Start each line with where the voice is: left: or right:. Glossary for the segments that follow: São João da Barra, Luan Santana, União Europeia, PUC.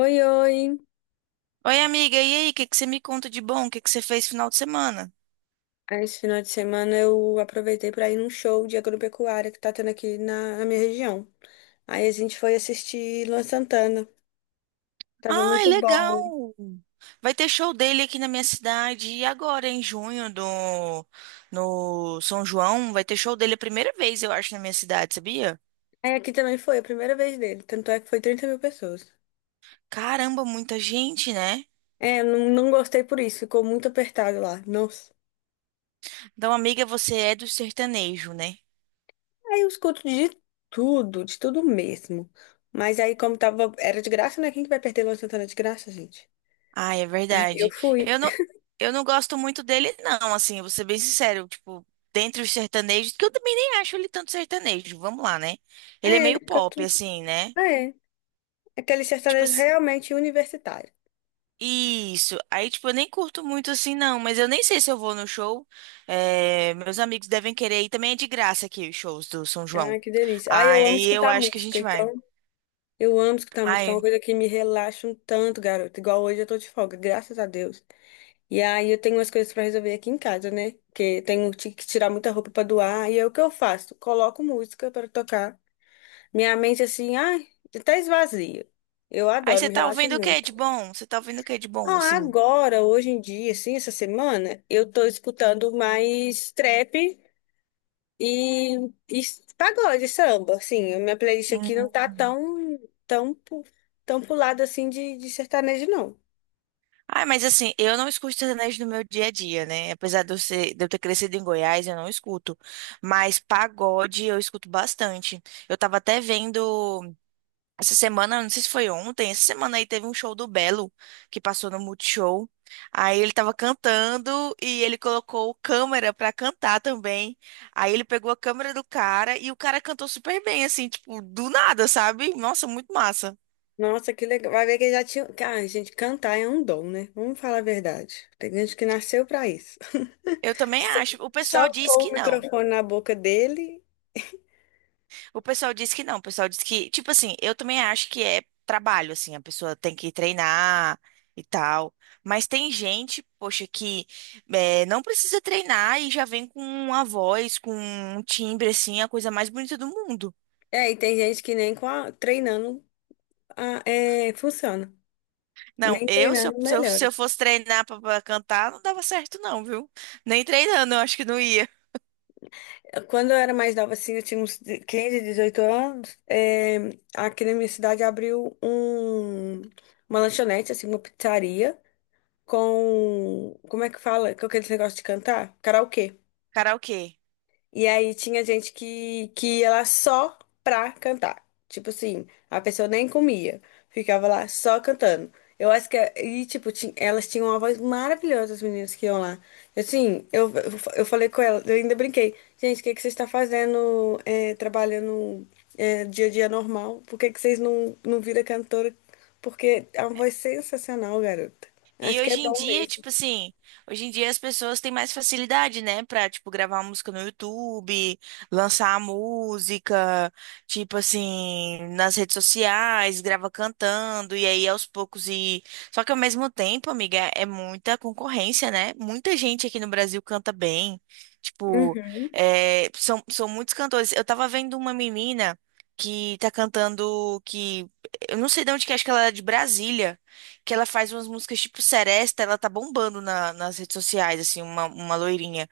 left: Oi, oi!
right: Oi, amiga, e aí? O que que você me conta de bom? O que que você fez final de semana?
left: Esse final de semana eu aproveitei para ir num show de agropecuária que tá tendo aqui na minha região. Aí a gente foi assistir Luan Santana. Tava
right: Ai,
left: muito bom.
right: legal! Vai ter show dele aqui na minha cidade e agora em junho do no São João, vai ter show dele a primeira vez, eu acho, na minha cidade, sabia?
left: Aí aqui também foi a primeira vez dele, tanto é que foi 30 mil pessoas.
right: Caramba, muita gente, né?
left: É, eu não gostei por isso, ficou muito apertado lá. Nossa.
right: Então, amiga, você é do sertanejo, né?
left: Aí eu escuto de tudo mesmo. Mas aí, como tava, era de graça, né? Quem que vai perder Luan Santana de graça, gente?
right: Ah, é
left: Aí eu
right: verdade.
left: fui.
right: Eu não, eu não gosto muito dele, não, assim, eu vou ser bem sincero, tipo, dentre os sertanejos, que eu também nem acho ele tanto sertanejo, vamos lá, né? Ele é
left: É,
right: meio
left: ele
right: pop,
left: cantou.
right: assim, né?
left: É, aquele
right: Tipo
left: sertanejo
right: assim,
left: realmente universitário.
right: isso. Aí, tipo, eu nem curto muito assim, não. Mas eu nem sei se eu vou no show. É, meus amigos devem querer ir. Também é de graça aqui os shows do São João.
left: Ah, que delícia. Ah, eu amo
right: Aí eu
left: escutar
right: acho que a
left: música,
right: gente vai.
left: então eu amo escutar música, é uma
right: Ai.
left: coisa que me relaxa um tanto, garoto. Igual hoje eu tô de folga, graças a Deus. E aí eu tenho umas coisas pra resolver aqui em casa, né? Porque tenho que tirar muita roupa pra doar, e aí o que eu faço? Coloco música pra tocar. Minha mente assim, ai, até esvazia. Eu
right: Aí
left: adoro,
right: você
left: me
right: tá
left: relaxa
right: ouvindo o que
left: muito.
right: de bom? Você tá ouvindo o que de bom,
left: Ah,
right: assim?
left: agora, hoje em dia, assim, essa semana, eu tô escutando mais trap E, e pagode, samba, assim, a minha playlist aqui não tá
right: Hum.
left: tão, tão, pu- tão pulada assim de sertanejo, não.
right: Ai, mas assim, eu não escuto sertanejo no meu dia a dia, né? Apesar de eu, de eu ter crescido em Goiás, eu não escuto. Mas pagode eu escuto bastante. Eu tava até vendo. Essa semana, não sei se foi ontem, essa semana aí teve um show do Belo que passou no Multishow. Aí ele tava cantando e ele colocou câmera pra cantar também. Aí ele pegou a câmera do cara e o cara cantou super bem, assim, tipo, do nada, sabe? Nossa, muito massa.
left: Nossa, que legal. Vai ver que já tinha. Cara, gente, cantar é um dom, né? Vamos falar a verdade. Tem gente que nasceu pra isso.
right: Eu também
left: Só,
right: acho. O pessoal
left: só
right: diz
left: pôr
right: que
left: o
right: não.
left: microfone na boca dele.
right: O pessoal diz que não, o pessoal diz que, tipo assim, eu também acho que é trabalho, assim, a pessoa tem que treinar e tal. Mas tem gente, poxa, que não precisa treinar e já vem com uma voz, com um timbre, assim, a coisa mais bonita do mundo.
left: É, e tem gente que nem treinando funciona.
right: Não,
left: Nem
right: eu, se eu,
left: treinando
right: se eu, se
left: melhora.
right: eu fosse treinar pra cantar, não dava certo, não, viu? Nem treinando, eu acho que não ia.
left: Quando eu era mais nova, assim, eu tinha uns 15, 18 anos, aqui na minha cidade abriu uma lanchonete, assim, uma pizzaria com, como é que fala? Com aquele negócio de cantar? Karaokê.
right: Karaokê.
left: E aí tinha gente que ia lá só pra cantar. Tipo assim, a pessoa nem comia, ficava lá só cantando. Eu acho que, é, e tipo, elas tinham uma voz maravilhosa, as meninas que iam lá. Assim, eu falei com ela, eu ainda brinquei. Gente, o que que vocês estão fazendo, é, trabalhando, é, dia a dia normal? Por que que vocês não viram cantora? Porque é uma voz sensacional, garota.
right: E
left: Acho que é
right: hoje em
left: dom
right: dia,
left: mesmo.
right: tipo assim, hoje em dia as pessoas têm mais facilidade, né, pra, tipo, gravar música no YouTube, lançar a música, tipo assim, nas redes sociais, grava cantando, e aí aos poucos e... Só que ao mesmo tempo, amiga, é muita concorrência, né? Muita gente aqui no Brasil canta bem, tipo,
left: Uhum.
right: são muitos cantores. Eu tava vendo uma menina que tá cantando, que... Eu não sei de onde que é, acho que ela é de Brasília, que ela faz umas músicas tipo Seresta, ela tá bombando nas redes sociais, assim, uma loirinha.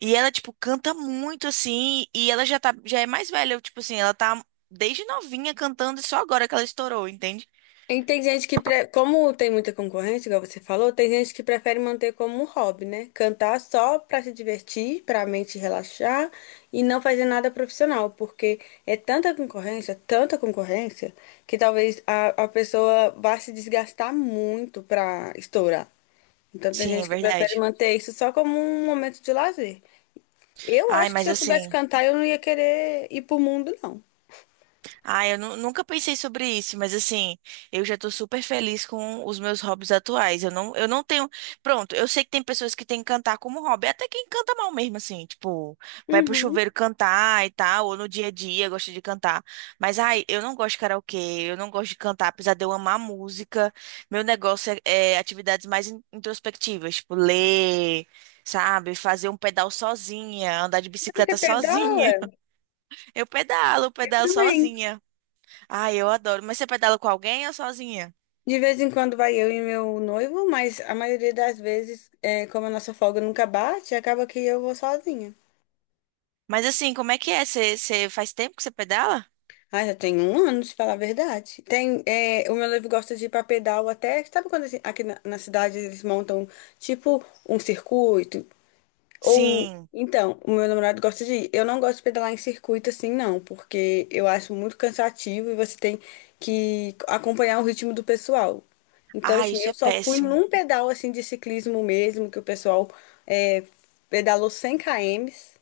right: E ela, tipo, canta muito, assim, e ela já tá, já é mais velha, tipo assim, ela tá desde novinha cantando e só agora que ela estourou, entende?
left: E tem gente que, como tem muita concorrência, igual você falou, tem gente que prefere manter como um hobby, né? Cantar só para se divertir, para a mente relaxar e não fazer nada profissional, porque é tanta concorrência, que talvez a pessoa vá se desgastar muito para estourar. Então tem
right: Sim, é
left: gente que prefere
right: verdade.
left: manter isso só como um momento de lazer. Eu
right: Ai,
left: acho que se
right: mas
left: eu soubesse
right: assim.
left: cantar, eu não ia querer ir pro mundo, não.
right: Ah, eu nunca pensei sobre isso, mas assim, eu já tô super feliz com os meus hobbies atuais. Eu não tenho. Pronto, eu sei que tem pessoas que têm que cantar como hobby, até quem canta mal mesmo, assim, tipo, vai pro
left: Uhum.
right: chuveiro cantar e tal, ou no dia a dia gosta de cantar. Mas, ai, eu não gosto de karaokê, eu não gosto de cantar, apesar de eu amar música. Meu negócio é, é atividades mais introspectivas, tipo, ler, sabe? Fazer um pedal sozinha, andar de
left: Ai, que
right: bicicleta
left: até dá.
right: sozinha. Eu pedalo,
left: Eu
right: pedalo
left: também.
right: sozinha. Ah, eu adoro. Mas você pedala com alguém ou sozinha?
left: De vez em quando vai eu e meu noivo, mas a maioria das vezes, é, como a nossa folga nunca bate, acaba que eu vou sozinha.
right: Mas assim, como é que é? Você, você faz tempo que você pedala?
left: Ah, já tem um ano, se falar a verdade. Tem, é, o meu noivo gosta de ir pra pedal até. Sabe quando assim, aqui na cidade eles montam tipo um circuito?
right: Sim.
left: Então, o meu namorado gosta de ir. Eu não gosto de pedalar em circuito assim, não, porque eu acho muito cansativo e você tem que acompanhar o ritmo do pessoal. Então,
right: Ah,
left: assim,
right: isso
left: eu
right: é
left: só fui
right: péssimo.
left: num pedal assim de ciclismo mesmo, que o pessoal é, pedalou 100 km.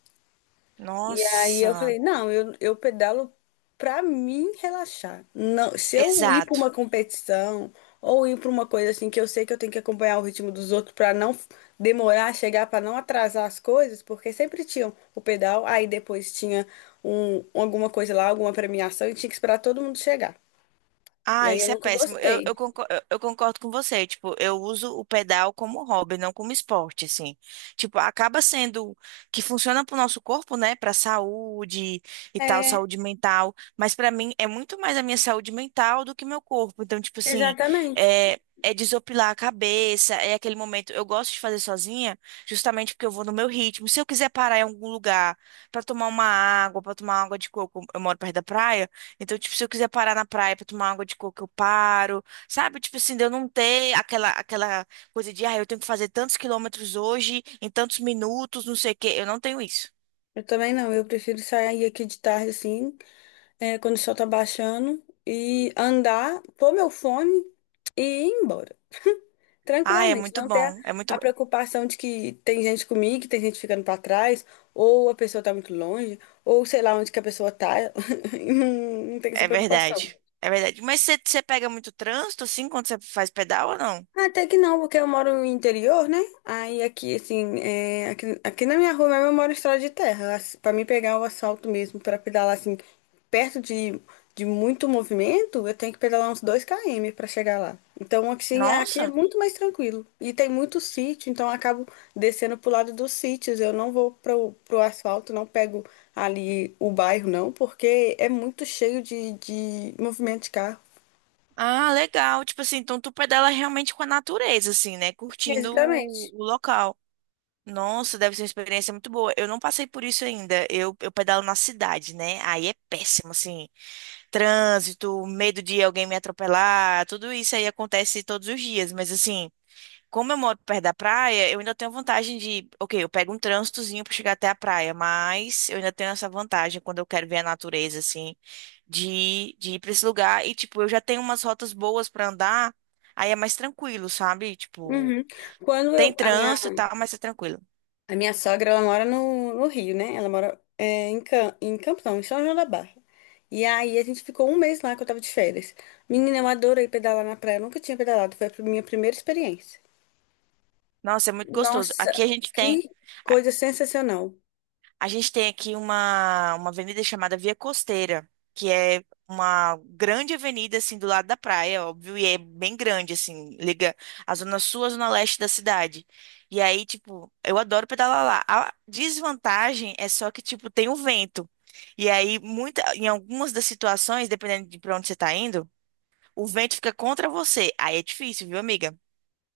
left: E aí eu
right: Nossa.
left: falei, não, eu pedalo pra mim relaxar. Não, se eu ir pra
right: Exato.
left: uma competição ou ir pra uma coisa assim que eu sei que eu tenho que acompanhar o ritmo dos outros pra não f- demorar a chegar, pra não atrasar as coisas, porque sempre tinham o pedal, aí depois tinha alguma coisa lá, alguma premiação e tinha que esperar todo mundo chegar. E
right: Ah,
left: aí eu
right: isso é
left: nunca
right: péssimo.
left: gostei.
right: Eu, eu concordo com você. Tipo, eu uso o pedal como hobby, não como esporte, assim. Tipo, acaba sendo que funciona pro nosso corpo, né? Pra saúde e tal,
left: É,
right: saúde mental. Mas pra mim é muito mais a minha saúde mental do que meu corpo. Então, tipo assim,
left: exatamente.
right: é, é desopilar a cabeça, é aquele momento. Eu gosto de fazer sozinha, justamente porque eu vou no meu ritmo. Se eu quiser parar em algum lugar pra tomar uma água, pra tomar água de coco, eu moro perto da praia. Então, tipo, se eu quiser parar na praia pra tomar água de coco, eu paro. Sabe? Tipo assim, de eu não ter aquela coisa de, ah, eu tenho que fazer tantos quilômetros hoje, em tantos minutos, não sei o quê. Eu não tenho isso.
left: Eu também não, eu prefiro sair aqui de tarde assim, é, quando o sol tá baixando e andar, pôr meu fone e ir embora.
right: Ah, é
left: Tranquilamente,
right: muito
left: não ter
right: bom. É muito.
left: a preocupação de que tem gente comigo, que tem gente ficando pra trás, ou a pessoa tá muito longe, ou sei lá onde que a pessoa tá. Não, não tem essa
right: É
left: preocupação.
right: verdade. É verdade. Mas você pega muito trânsito, assim, quando você faz pedal ou não?
left: Até que não, porque eu moro no interior, né? Aí aqui, assim, é, aqui na minha rua mesmo eu moro em estrada de terra, assim, pra mim pegar o asfalto mesmo, pra pedalar, assim, perto de muito movimento, eu tenho que pedalar uns 2 km pra chegar lá. Então, assim, aqui é
right: Nossa.
left: muito mais tranquilo. E tem muito sítio, então eu acabo descendo pro lado dos sítios. Eu não vou pro asfalto, não pego ali o bairro, não, porque é muito cheio de movimento de carro.
right: Ah, legal. Tipo assim, então tu pedala realmente com a natureza, assim, né? Curtindo
left: Exatamente.
right: o local. Nossa, deve ser uma experiência muito boa. Eu não passei por isso ainda. Eu pedalo na cidade, né? Aí é péssimo, assim. Trânsito, medo de alguém me atropelar, tudo isso aí acontece todos os dias. Mas, assim, como eu moro perto da praia, eu ainda tenho a vantagem de. Ok, eu pego um trânsitozinho pra chegar até a praia, mas eu ainda tenho essa vantagem quando eu quero ver a natureza, assim, de ir pra esse lugar. E, tipo, eu já tenho umas rotas boas pra andar, aí é mais tranquilo, sabe? Tipo,
left: Uhum. Quando
right: tem
left: eu, a minha
right: trânsito e tal, mas é tranquilo.
left: A minha sogra, ela mora no Rio, né? Ela mora é, em, Cam em Campos, não, em São João da Barra. E aí a gente ficou um mês lá que eu tava de férias. Menina, eu adorei pedalar na praia. Eu nunca tinha pedalado, foi a minha primeira experiência.
right: Nossa, é muito gostoso.
left: Nossa,
right: Aqui
left: que
right: a,
left: coisa sensacional.
right: a gente tem aqui uma avenida chamada Via Costeira, que é uma grande avenida assim do lado da praia, óbvio, e é bem grande assim, liga a zona sul à zona leste da cidade. E aí, tipo, eu adoro pedalar lá. A desvantagem é só que tipo tem o vento. E aí muita em algumas das situações, dependendo de pra onde você tá indo, o vento fica contra você. Aí é difícil, viu, amiga?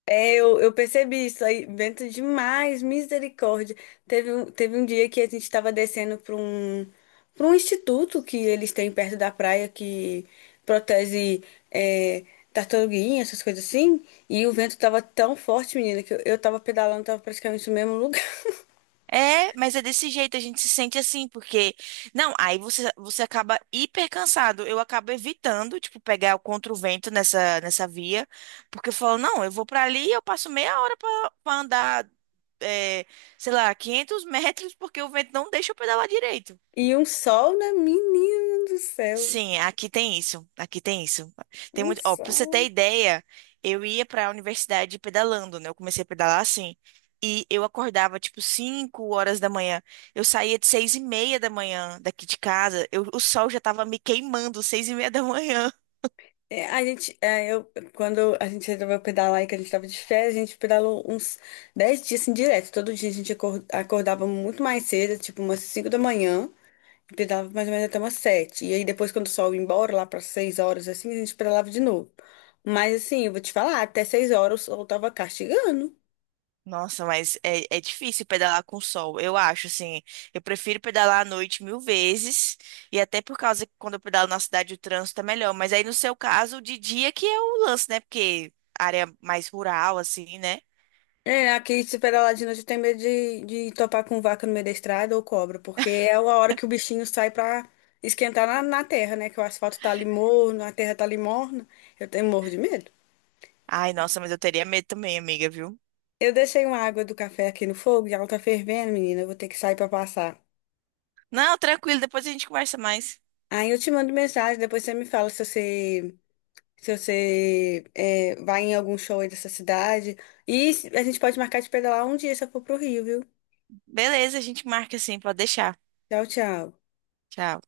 left: É, eu percebi isso aí, vento demais, misericórdia. Teve um dia que a gente estava descendo para um instituto que eles têm perto da praia que protege, é, tartaruguinha, essas coisas assim. E o vento estava tão forte, menina, que eu tava pedalando, tava praticamente no mesmo lugar.
right: É, mas é desse jeito, a gente se sente assim, porque. Não, aí você, você acaba hiper cansado. Eu acabo evitando, tipo, pegar o contra o vento nessa via, porque eu falo, não, eu vou pra ali e eu passo meia hora pra andar, é, sei lá, 500 metros, porque o vento não deixa eu pedalar direito.
left: E um sol, né, menina do céu?
right: Sim, aqui tem isso. Aqui tem isso. Tem
left: Um
right: muito. Ó, pra você ter
left: sol.
right: ideia, eu ia pra universidade pedalando, né? Eu comecei a pedalar assim. E eu acordava tipo 5 horas da manhã. Eu saía de 6:30 da manhã daqui de casa. Eu, o sol já tava me queimando, 6:30 da manhã.
left: É, a gente, é, eu, quando a gente resolveu pedalar e que a gente tava de férias, a gente pedalou uns 10 dias assim, direto. Todo dia a gente acordava muito mais cedo, tipo umas 5 da manhã, e pedalava mais ou menos até umas sete. E aí depois, quando o sol ia embora, lá para 6 horas, assim, a gente pedalava de novo. Mas assim, eu vou te falar, até 6 horas o sol tava castigando.
right: Nossa, mas é, é difícil pedalar com sol, eu acho, assim. Eu prefiro pedalar à noite mil vezes, e até por causa que quando eu pedalo na cidade o trânsito é melhor. Mas aí, no seu caso, de dia que é o lance, né? Porque área mais rural, assim, né?
left: É, aqui super aladino já tem medo de topar com vaca no meio da estrada ou cobra, porque é a hora que o bichinho sai pra esquentar na terra, né? Que o asfalto tá ali morno, a terra tá ali morna. Eu tenho morro de medo.
right: Ai, nossa, mas eu teria medo também, amiga, viu?
left: Eu deixei uma água do café aqui no fogo e ela tá fervendo, menina. Eu vou ter que sair pra passar.
right: Não, tranquilo, depois a gente conversa mais.
left: Aí eu te mando mensagem, depois você me fala se se você, vai em algum show aí dessa cidade. E a gente pode marcar de pedalar um dia se eu for pro Rio, viu?
right: Beleza, a gente marca assim, pode deixar.
left: Tchau, tchau.
right: Tchau.